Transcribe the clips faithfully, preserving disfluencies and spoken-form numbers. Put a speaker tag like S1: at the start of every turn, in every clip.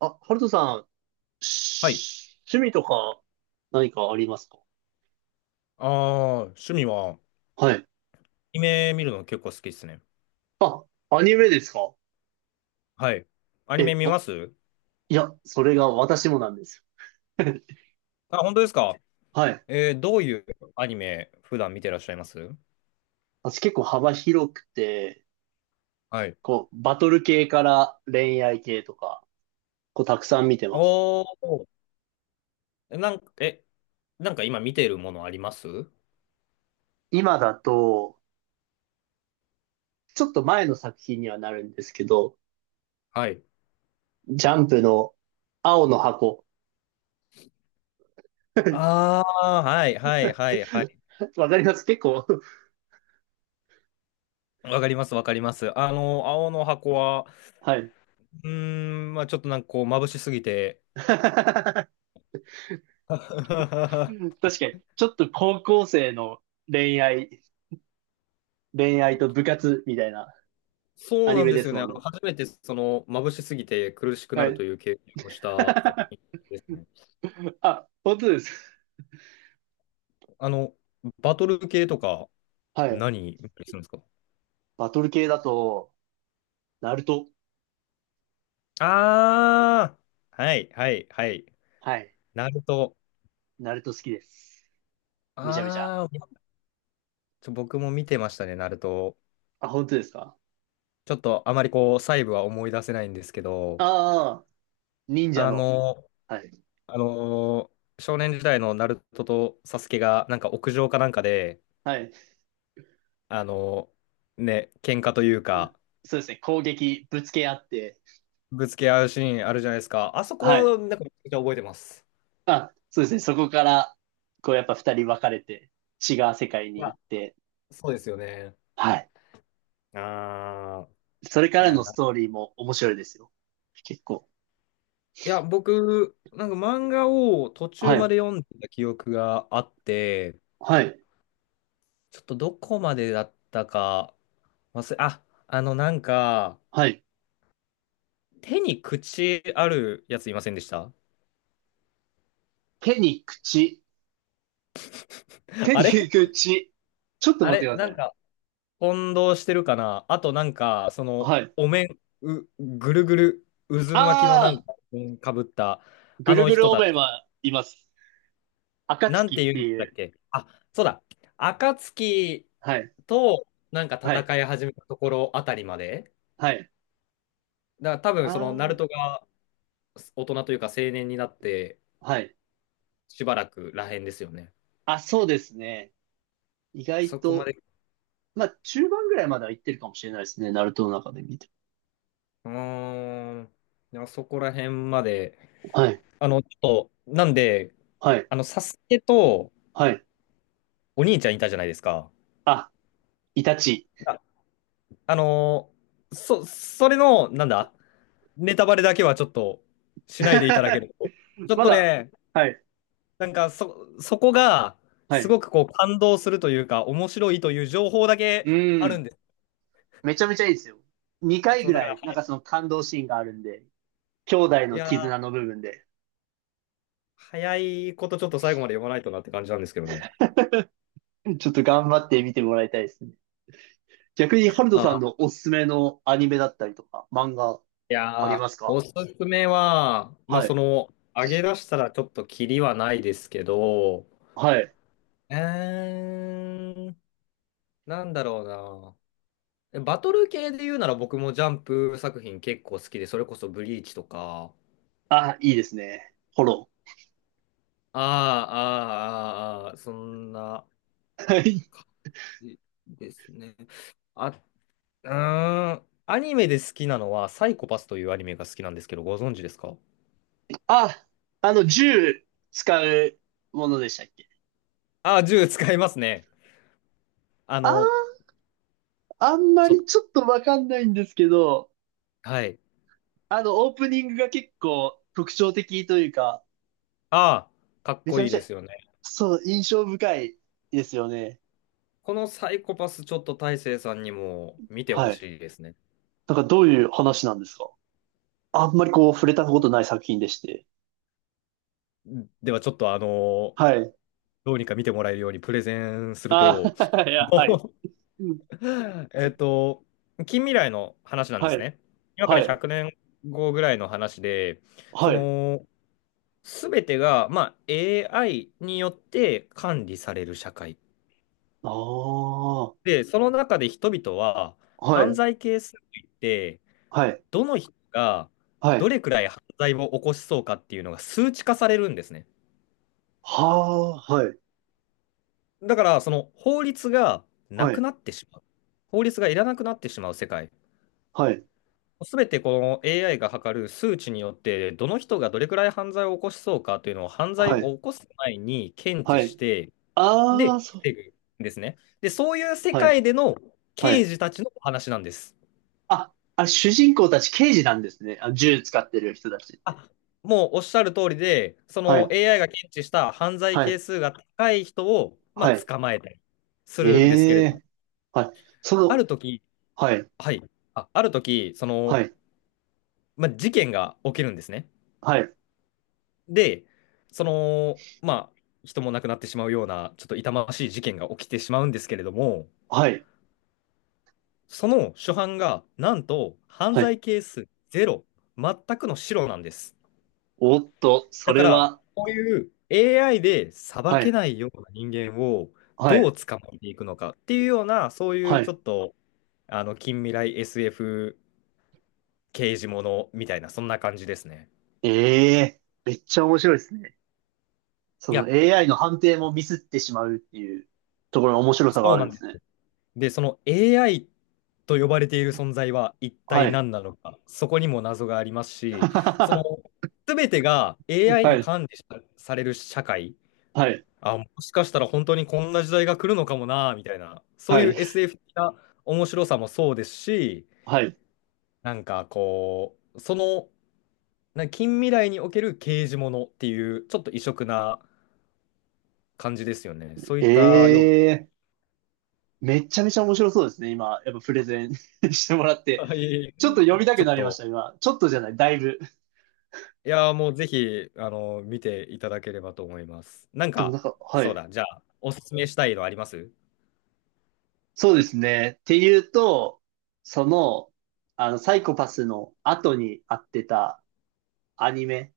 S1: あ、ハルトさん、
S2: はい。
S1: し趣味とか何かありますか？
S2: ああ、趣味は、ア
S1: はい。
S2: ニメ見るの結構好きですね。
S1: あ、アニメですか？
S2: はい。アニメ
S1: え、
S2: 見
S1: わ、
S2: ます。
S1: いや、それが私もなんですよ。
S2: あ、本当ですか？
S1: はい。
S2: えーどういうアニメ普段見てらっしゃいます？
S1: 私結構幅広くて、
S2: はい。
S1: こう、バトル系から恋愛系とか、こう、たくさん見てます。
S2: おー、なんか、え、なんか今見てるものあります？
S1: 今だと、ちょっと前の作品にはなるんですけど、
S2: はい。
S1: ジャンプの青の箱。
S2: ああ、はいはいはいはい。
S1: わかります結構。
S2: わかりますわかります。あの、青の箱は、
S1: はい。
S2: うーん、まあちょっとなんかこう、眩しすぎて、
S1: 確かに、ちょっと高校生の恋愛、恋愛と部活みたいなア
S2: そう
S1: ニ
S2: なん
S1: メ
S2: で
S1: で
S2: す
S1: す
S2: よね。
S1: も
S2: あ
S1: ん
S2: の、
S1: ね。
S2: 初めてその眩しすぎて苦しくな
S1: は
S2: ると
S1: い。
S2: いう経験をした作品 ですね。
S1: あ、本当です。
S2: あの、バトル系とか
S1: はい。
S2: 何見たりするんですか？
S1: バトル系だと、ナルト。
S2: ああー、はいはいはい。
S1: はい。
S2: ナルト。
S1: ナルト好きです。めちゃめちゃ。
S2: ああ、ちょ僕も見てましたね、ナルト。
S1: あ、本当ですか？
S2: ちょっとあまりこう、細部は思い出せないんですけど、
S1: ああ、忍者
S2: あ
S1: の。
S2: の、
S1: はい。
S2: あの少年時代のナルトとサスケがなんか屋上かなんかで、
S1: はい。
S2: あの、ね、喧嘩というか、
S1: そうですね。攻撃、ぶつけ合って。
S2: ぶつけ合うシーンあるじゃないですか。あそ
S1: はい。
S2: こ、なんかめちゃくちゃ覚えてます。
S1: あ、そうですね。そこから、こうやっぱ二人分かれて、違う世界
S2: い
S1: に
S2: や、
S1: 行って。
S2: そうですよね。
S1: はい。
S2: ああ、
S1: それか
S2: い
S1: ら
S2: や、
S1: の
S2: な、
S1: ストーリーも面白いですよ。結構。
S2: いや、僕、なんか漫画を途
S1: は
S2: 中ま
S1: い。
S2: で読んでた記憶があって、
S1: はい。
S2: ちょっとどこまでだったか忘れ、あ、あの、なんか、
S1: はい。
S2: 手に口あるやついませんでした？
S1: 手に口。手
S2: あ
S1: に
S2: れ
S1: 口。ちょっと
S2: あ
S1: 待ってく
S2: れ
S1: ださ
S2: な
S1: い
S2: ん
S1: ね。
S2: か、混同してるかなあと、なんか、その、
S1: はい。
S2: お面、う、ぐるぐる、渦巻きのなん
S1: ああ、
S2: かかぶった、
S1: ぐ
S2: あ
S1: る
S2: の
S1: ぐる
S2: 人
S1: お
S2: た
S1: め
S2: ち
S1: はいます。
S2: なん
S1: 暁
S2: て
S1: っ
S2: 言
S1: て
S2: うんでし
S1: い
S2: たっ
S1: う。
S2: け？あ、そうだ。暁
S1: はい。
S2: となんか
S1: はい。
S2: 戦い始めたところあたりまで。
S1: はい。
S2: だから多分そのナル
S1: あ
S2: トが大人というか青年になって
S1: あ、はい。
S2: しばらくらへんですよね。
S1: あ、そうですね。意外
S2: そこま
S1: と、
S2: で。
S1: まあ、中盤ぐらいまでは行ってるかもしれないですね。ナルトの中で見て
S2: うーん。でもそこら辺まで。
S1: も。はい。
S2: あの、ちょっと、なんで、
S1: はい。
S2: あの、サスケと
S1: はい。
S2: お兄ちゃんいたじゃないですか。
S1: あ、イタチ。
S2: あ、あのーそ、それの、なんだ、ネタバレだけはちょっとしないでいただけ ると。ちょっ
S1: ま
S2: と
S1: だ。
S2: ね、
S1: はい。
S2: なんかそ、そこが
S1: は
S2: す
S1: い。
S2: ごくこう感動するというか、面白いという情報だけ
S1: う
S2: ある
S1: ん。
S2: んです。
S1: めちゃめちゃいいですよ。にかい
S2: そ
S1: ぐ
S2: う、だか
S1: ら
S2: ら、
S1: い、なんかその感動シーンがあるんで、兄弟
S2: い
S1: の
S2: やー、
S1: 絆の部分で、
S2: 早いことちょっと最後まで読まないとなって感じなんですけどね。
S1: ちょっと頑張って見てもらいたいですね。逆に、ハルトさんの
S2: あ、
S1: おすすめのアニメだったりとか、漫画
S2: い
S1: あり
S2: やー、
S1: ますか？
S2: おすすめは、まあ
S1: は
S2: そ
S1: い。
S2: の、上げ出したらちょっとキリはないですけど、
S1: はい。
S2: えーん、なんだろうな。バトル系で言うなら僕もジャンプ作品結構好きで、それこそブリーチとか、
S1: あ、いいですね。フォロ
S2: ああ、ああ、あーあー、そんな。
S1: ー。はい。
S2: ですね。あ、うーん。アニメで好きなのは、サイコパスというアニメが好きなんですけど、ご存知ですか？
S1: あ、あの、銃使うものでしたっけ？
S2: あ、銃使いますね。あ
S1: あー、
S2: の、
S1: あんま
S2: ちょっ
S1: り
S2: と、
S1: ちょっとわかんないんですけど、
S2: はい。
S1: あの、オープニングが結構特徴的というか、
S2: ああ、かっ
S1: めち
S2: こ
S1: ゃ
S2: い
S1: め
S2: い
S1: ちゃ、
S2: ですよね。
S1: そう、印象深いですよね。
S2: このサイコパス、ちょっと大成さんにも見てほ
S1: はい。
S2: しいですね。
S1: なんかどういう話なんですか？あんまりこう触れたことない作品でして。
S2: では、ちょっと、あの、
S1: はい。
S2: どうにか見てもらえるようにプレゼンする
S1: ああ、
S2: と、
S1: いや、はい。
S2: もう、
S1: うん。
S2: えっと、近未来の話なんで
S1: は
S2: す
S1: い。
S2: ね。今か
S1: は
S2: ら100
S1: い。
S2: 年後ぐらいの話で、そ
S1: はい。
S2: の、すべてが、まあ、エーアイ によって管理される社会。
S1: ああ。は
S2: で、その中で人々は犯
S1: い。
S2: 罪係数といって、
S1: はい。
S2: どの人が
S1: は
S2: ど
S1: い。
S2: れくらい犯罪を起こしそうかっていうのが数値化されるんですね。
S1: はあ。はい。
S2: だから、その法律がな
S1: は
S2: く
S1: い。
S2: なってしまう。法律がいらなくなってしまう世界。
S1: はい。
S2: すべてこの エーアイ が測る数値によって、どの人がどれくらい犯罪を起こしそうかというのを犯罪
S1: はい。
S2: を起こす前に検
S1: は
S2: 知し
S1: い。
S2: て、
S1: あ
S2: で、
S1: あ、そう。
S2: 防ぐんですね。で、そういう世
S1: はい。
S2: 界での
S1: は
S2: 刑
S1: い。
S2: 事たちのお話なんです。
S1: あ、あ、主人公たち刑事なんですね。あ、銃使ってる人たちって。
S2: あ、もうおっしゃる通りで、そ
S1: は
S2: の
S1: い。
S2: エーアイ が検知した犯罪
S1: は
S2: 係
S1: い。
S2: 数が高い人を、まあ、
S1: はい。
S2: 捕まえたりするんですけれ
S1: え
S2: ど
S1: え。
S2: も、
S1: はい。そ
S2: あ
S1: の、
S2: る時、
S1: はい。
S2: はい、あ、ある時、その、
S1: はい。
S2: まあ、事件が起きるんですね。
S1: はい。
S2: で、その、まあ、人も亡くなってしまうような、ちょっと痛ましい事件が起きてしまうんですけれども、
S1: はい。
S2: その初犯が、なんと、犯
S1: はい。
S2: 罪係数ゼロ、全くの白なんです。
S1: おっと、そ
S2: だか
S1: れ
S2: ら、
S1: は、
S2: こういう エーアイ で裁
S1: は
S2: け
S1: い、
S2: ないような人間を
S1: は
S2: どう
S1: い、
S2: 捕まえていくのかっていうような、そういう
S1: は
S2: ちょ
S1: い。
S2: っと、あの、近未来 エスエフ 刑事ものみたいな、そんな感じですね。
S1: ええ、めっちゃ面白いですね。そ
S2: い
S1: の
S2: や、
S1: エーアイ の判定もミスってしまうっていうところの面白さが
S2: そ
S1: あ
S2: う
S1: る
S2: な
S1: ん
S2: ん
S1: で
S2: で
S1: す
S2: す。
S1: ね。
S2: で、その エーアイ と呼ばれている存在は一
S1: は
S2: 体
S1: い。
S2: 何なのか、そこにも謎があります し、そ
S1: は
S2: の、全てが エーアイ に
S1: い、
S2: 管理さされる社会、
S1: はい、
S2: あ、もしかしたら本当にこんな時代が来るのかもな、みたいな、そう
S1: は
S2: い
S1: い、
S2: う エスエフ 的な面白さもそうですし、
S1: はい。
S2: なんかこう、その、な近未来における刑事ものっていう、ちょっと異色な感じですよね。そういったよ
S1: え
S2: う
S1: え、めっちゃめちゃ面白そうですね。今、やっぱプレゼン してもらっ
S2: な、
S1: て。
S2: はい、
S1: ちょっと読み た
S2: ち
S1: く
S2: ょっ
S1: なりまし
S2: と、
S1: た、今。ちょっとじゃない、だいぶ。
S2: いやー、もうぜひ、あの、見ていただければと思います。なん
S1: でもな
S2: か、
S1: んか、は
S2: そう
S1: い。
S2: だ、じゃあ、おすすめしたいのあります？
S1: そうですね。っていうと、その、あの、サイコパスの後にあってたアニメ、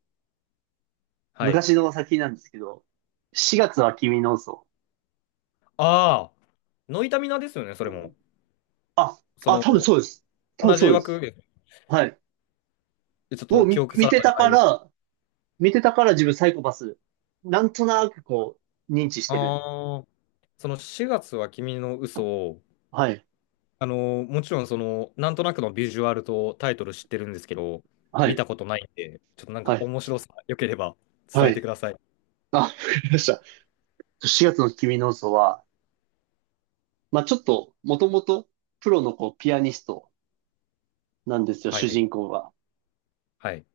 S2: はい。
S1: 昔の先なんですけど、しがつは君の嘘。
S2: ああ、ノイタミナですよね、それも。
S1: あ、
S2: そ
S1: あ、
S2: の、
S1: 多分そうです。多分
S2: 同じ
S1: そうで
S2: 枠
S1: す。
S2: で、
S1: はい。
S2: ちょっ
S1: を
S2: と記
S1: み
S2: 憶
S1: 見
S2: 定
S1: て
S2: かじゃ
S1: た
S2: な
S1: か
S2: いです。
S1: ら、見てたから自分サイコパス、なんとなくこう、認知してる。
S2: ああ、そのしがつは君の嘘を、
S1: はい。
S2: あの、もちろんその、なんとなくのビジュアルとタイトル知ってるんですけど、
S1: は
S2: 見た
S1: い。
S2: ことないんで、ちょっとなん
S1: は
S2: か
S1: い。
S2: 面白さ、良ければ
S1: は
S2: 伝えて
S1: い。
S2: ください。
S1: あ、わかりました。しがつの君の嘘は、まあちょっと、もともと、プロのこう、ピアニストなんですよ、
S2: は
S1: 主
S2: い、
S1: 人公が。
S2: はい、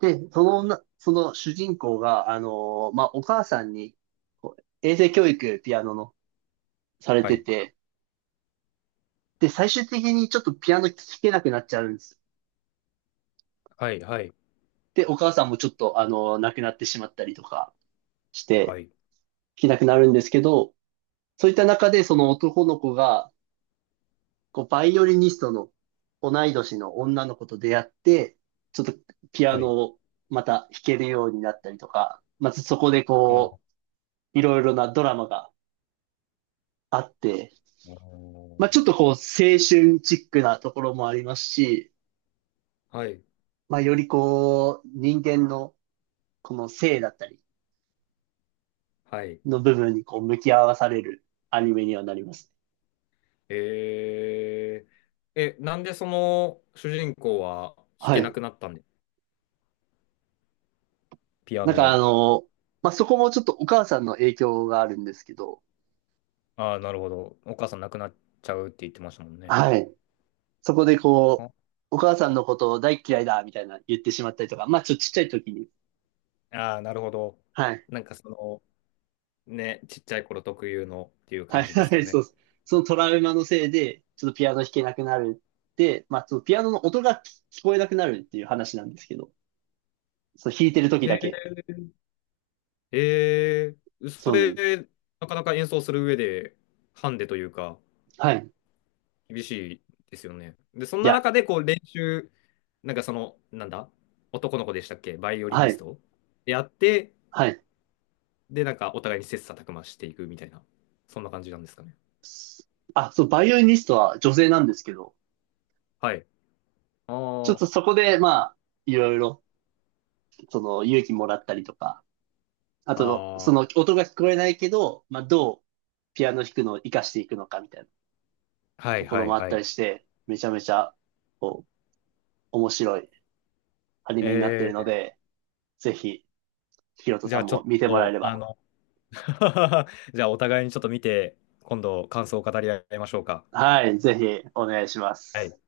S1: で、その女、その主人公が、あのーまあお母さんに、こう衛生教育、ピアノの、され
S2: は
S1: て
S2: い、
S1: て、で、最終的にちょっとピアノ聴けなくなっちゃうんです。
S2: はい、はい、
S1: で、お母さんもちょっと、あの、亡くなってしまったりとかして、
S2: はい、
S1: 弾けなくなるんですけど、そういった中でその男の子が、こう、バイオリニストの同い年の女の子と出会って、ちょっとピア
S2: はい。
S1: ノをまた弾けるようになったりとか、まずそこでこ
S2: あ
S1: う、いろいろなドラマがあって、
S2: ー
S1: まあちょっとこう、青春チックなところもありますし、
S2: はい、
S1: まあよりこう、人間のこの性だったり、
S2: はい。
S1: の部分にこう向き合わされるアニメにはなります。
S2: えー、え、なんでその主人公は弾
S1: は
S2: けな
S1: い。
S2: くなったんで、ピア
S1: なん
S2: ノ
S1: かあ
S2: を。
S1: の、まあ、そこもちょっとお母さんの影響があるんですけど、
S2: ああ、なるほど。お母さん亡くなっちゃうって言ってましたもんね。
S1: はい。そこでこう、お母さんのことを大っ嫌いだみたいな言ってしまったりとか、まあちょっとちっちゃい時に、
S2: ああ、なるほど。
S1: はい。
S2: なんかその、ね、ちっちゃい頃特有のっていう
S1: はい、
S2: 感じです
S1: は
S2: か
S1: い、
S2: ね。
S1: そうです。そのトラウマのせいで、ちょっとピアノ弾けなくなるって、まあそのピアノの音が聞聞こえなくなるっていう話なんですけど、そう弾いてる時
S2: へえ、
S1: だけ。
S2: ええ、そ
S1: そうなんです。
S2: れ、なかなか演奏する上で、ハンデというか、
S1: はい。
S2: 厳しいですよね。で、そん
S1: い
S2: な
S1: や、
S2: 中で、こう、練習、なんかその、なんだ、男の子でしたっけ、バイオリ
S1: は
S2: ニス
S1: い、
S2: トでやって、
S1: はい。
S2: で、なんかお互いに切磋琢磨していくみたいな、そんな感じなんですかね。
S1: あ、そう、バイオリニストは女性なんですけど、
S2: はい。
S1: ちょっ
S2: あ
S1: とそこで、まあ、いろいろ、その、勇気もらったりとか、あ
S2: あ、
S1: と、
S2: あ
S1: その、
S2: あ、
S1: 音が聞こえないけど、まあ、どう、ピアノ弾くのを活かしていくのかみたいな
S2: は
S1: と
S2: い
S1: こ
S2: は
S1: ろ
S2: い
S1: もあっ
S2: は
S1: た
S2: い。
S1: りして、めちゃめちゃ、こう、面白いアニメになっているの
S2: え
S1: で、ぜひ、ひろと
S2: ー、じ
S1: さ
S2: ゃあ
S1: ん
S2: ちょっ
S1: も見てもらえ
S2: と、
S1: れ
S2: あ
S1: ば、
S2: の、じゃあ、お互いにちょっと見て、今度感想を語り合いましょうか。
S1: はい、ぜひ、お願いしま
S2: は
S1: す。
S2: い。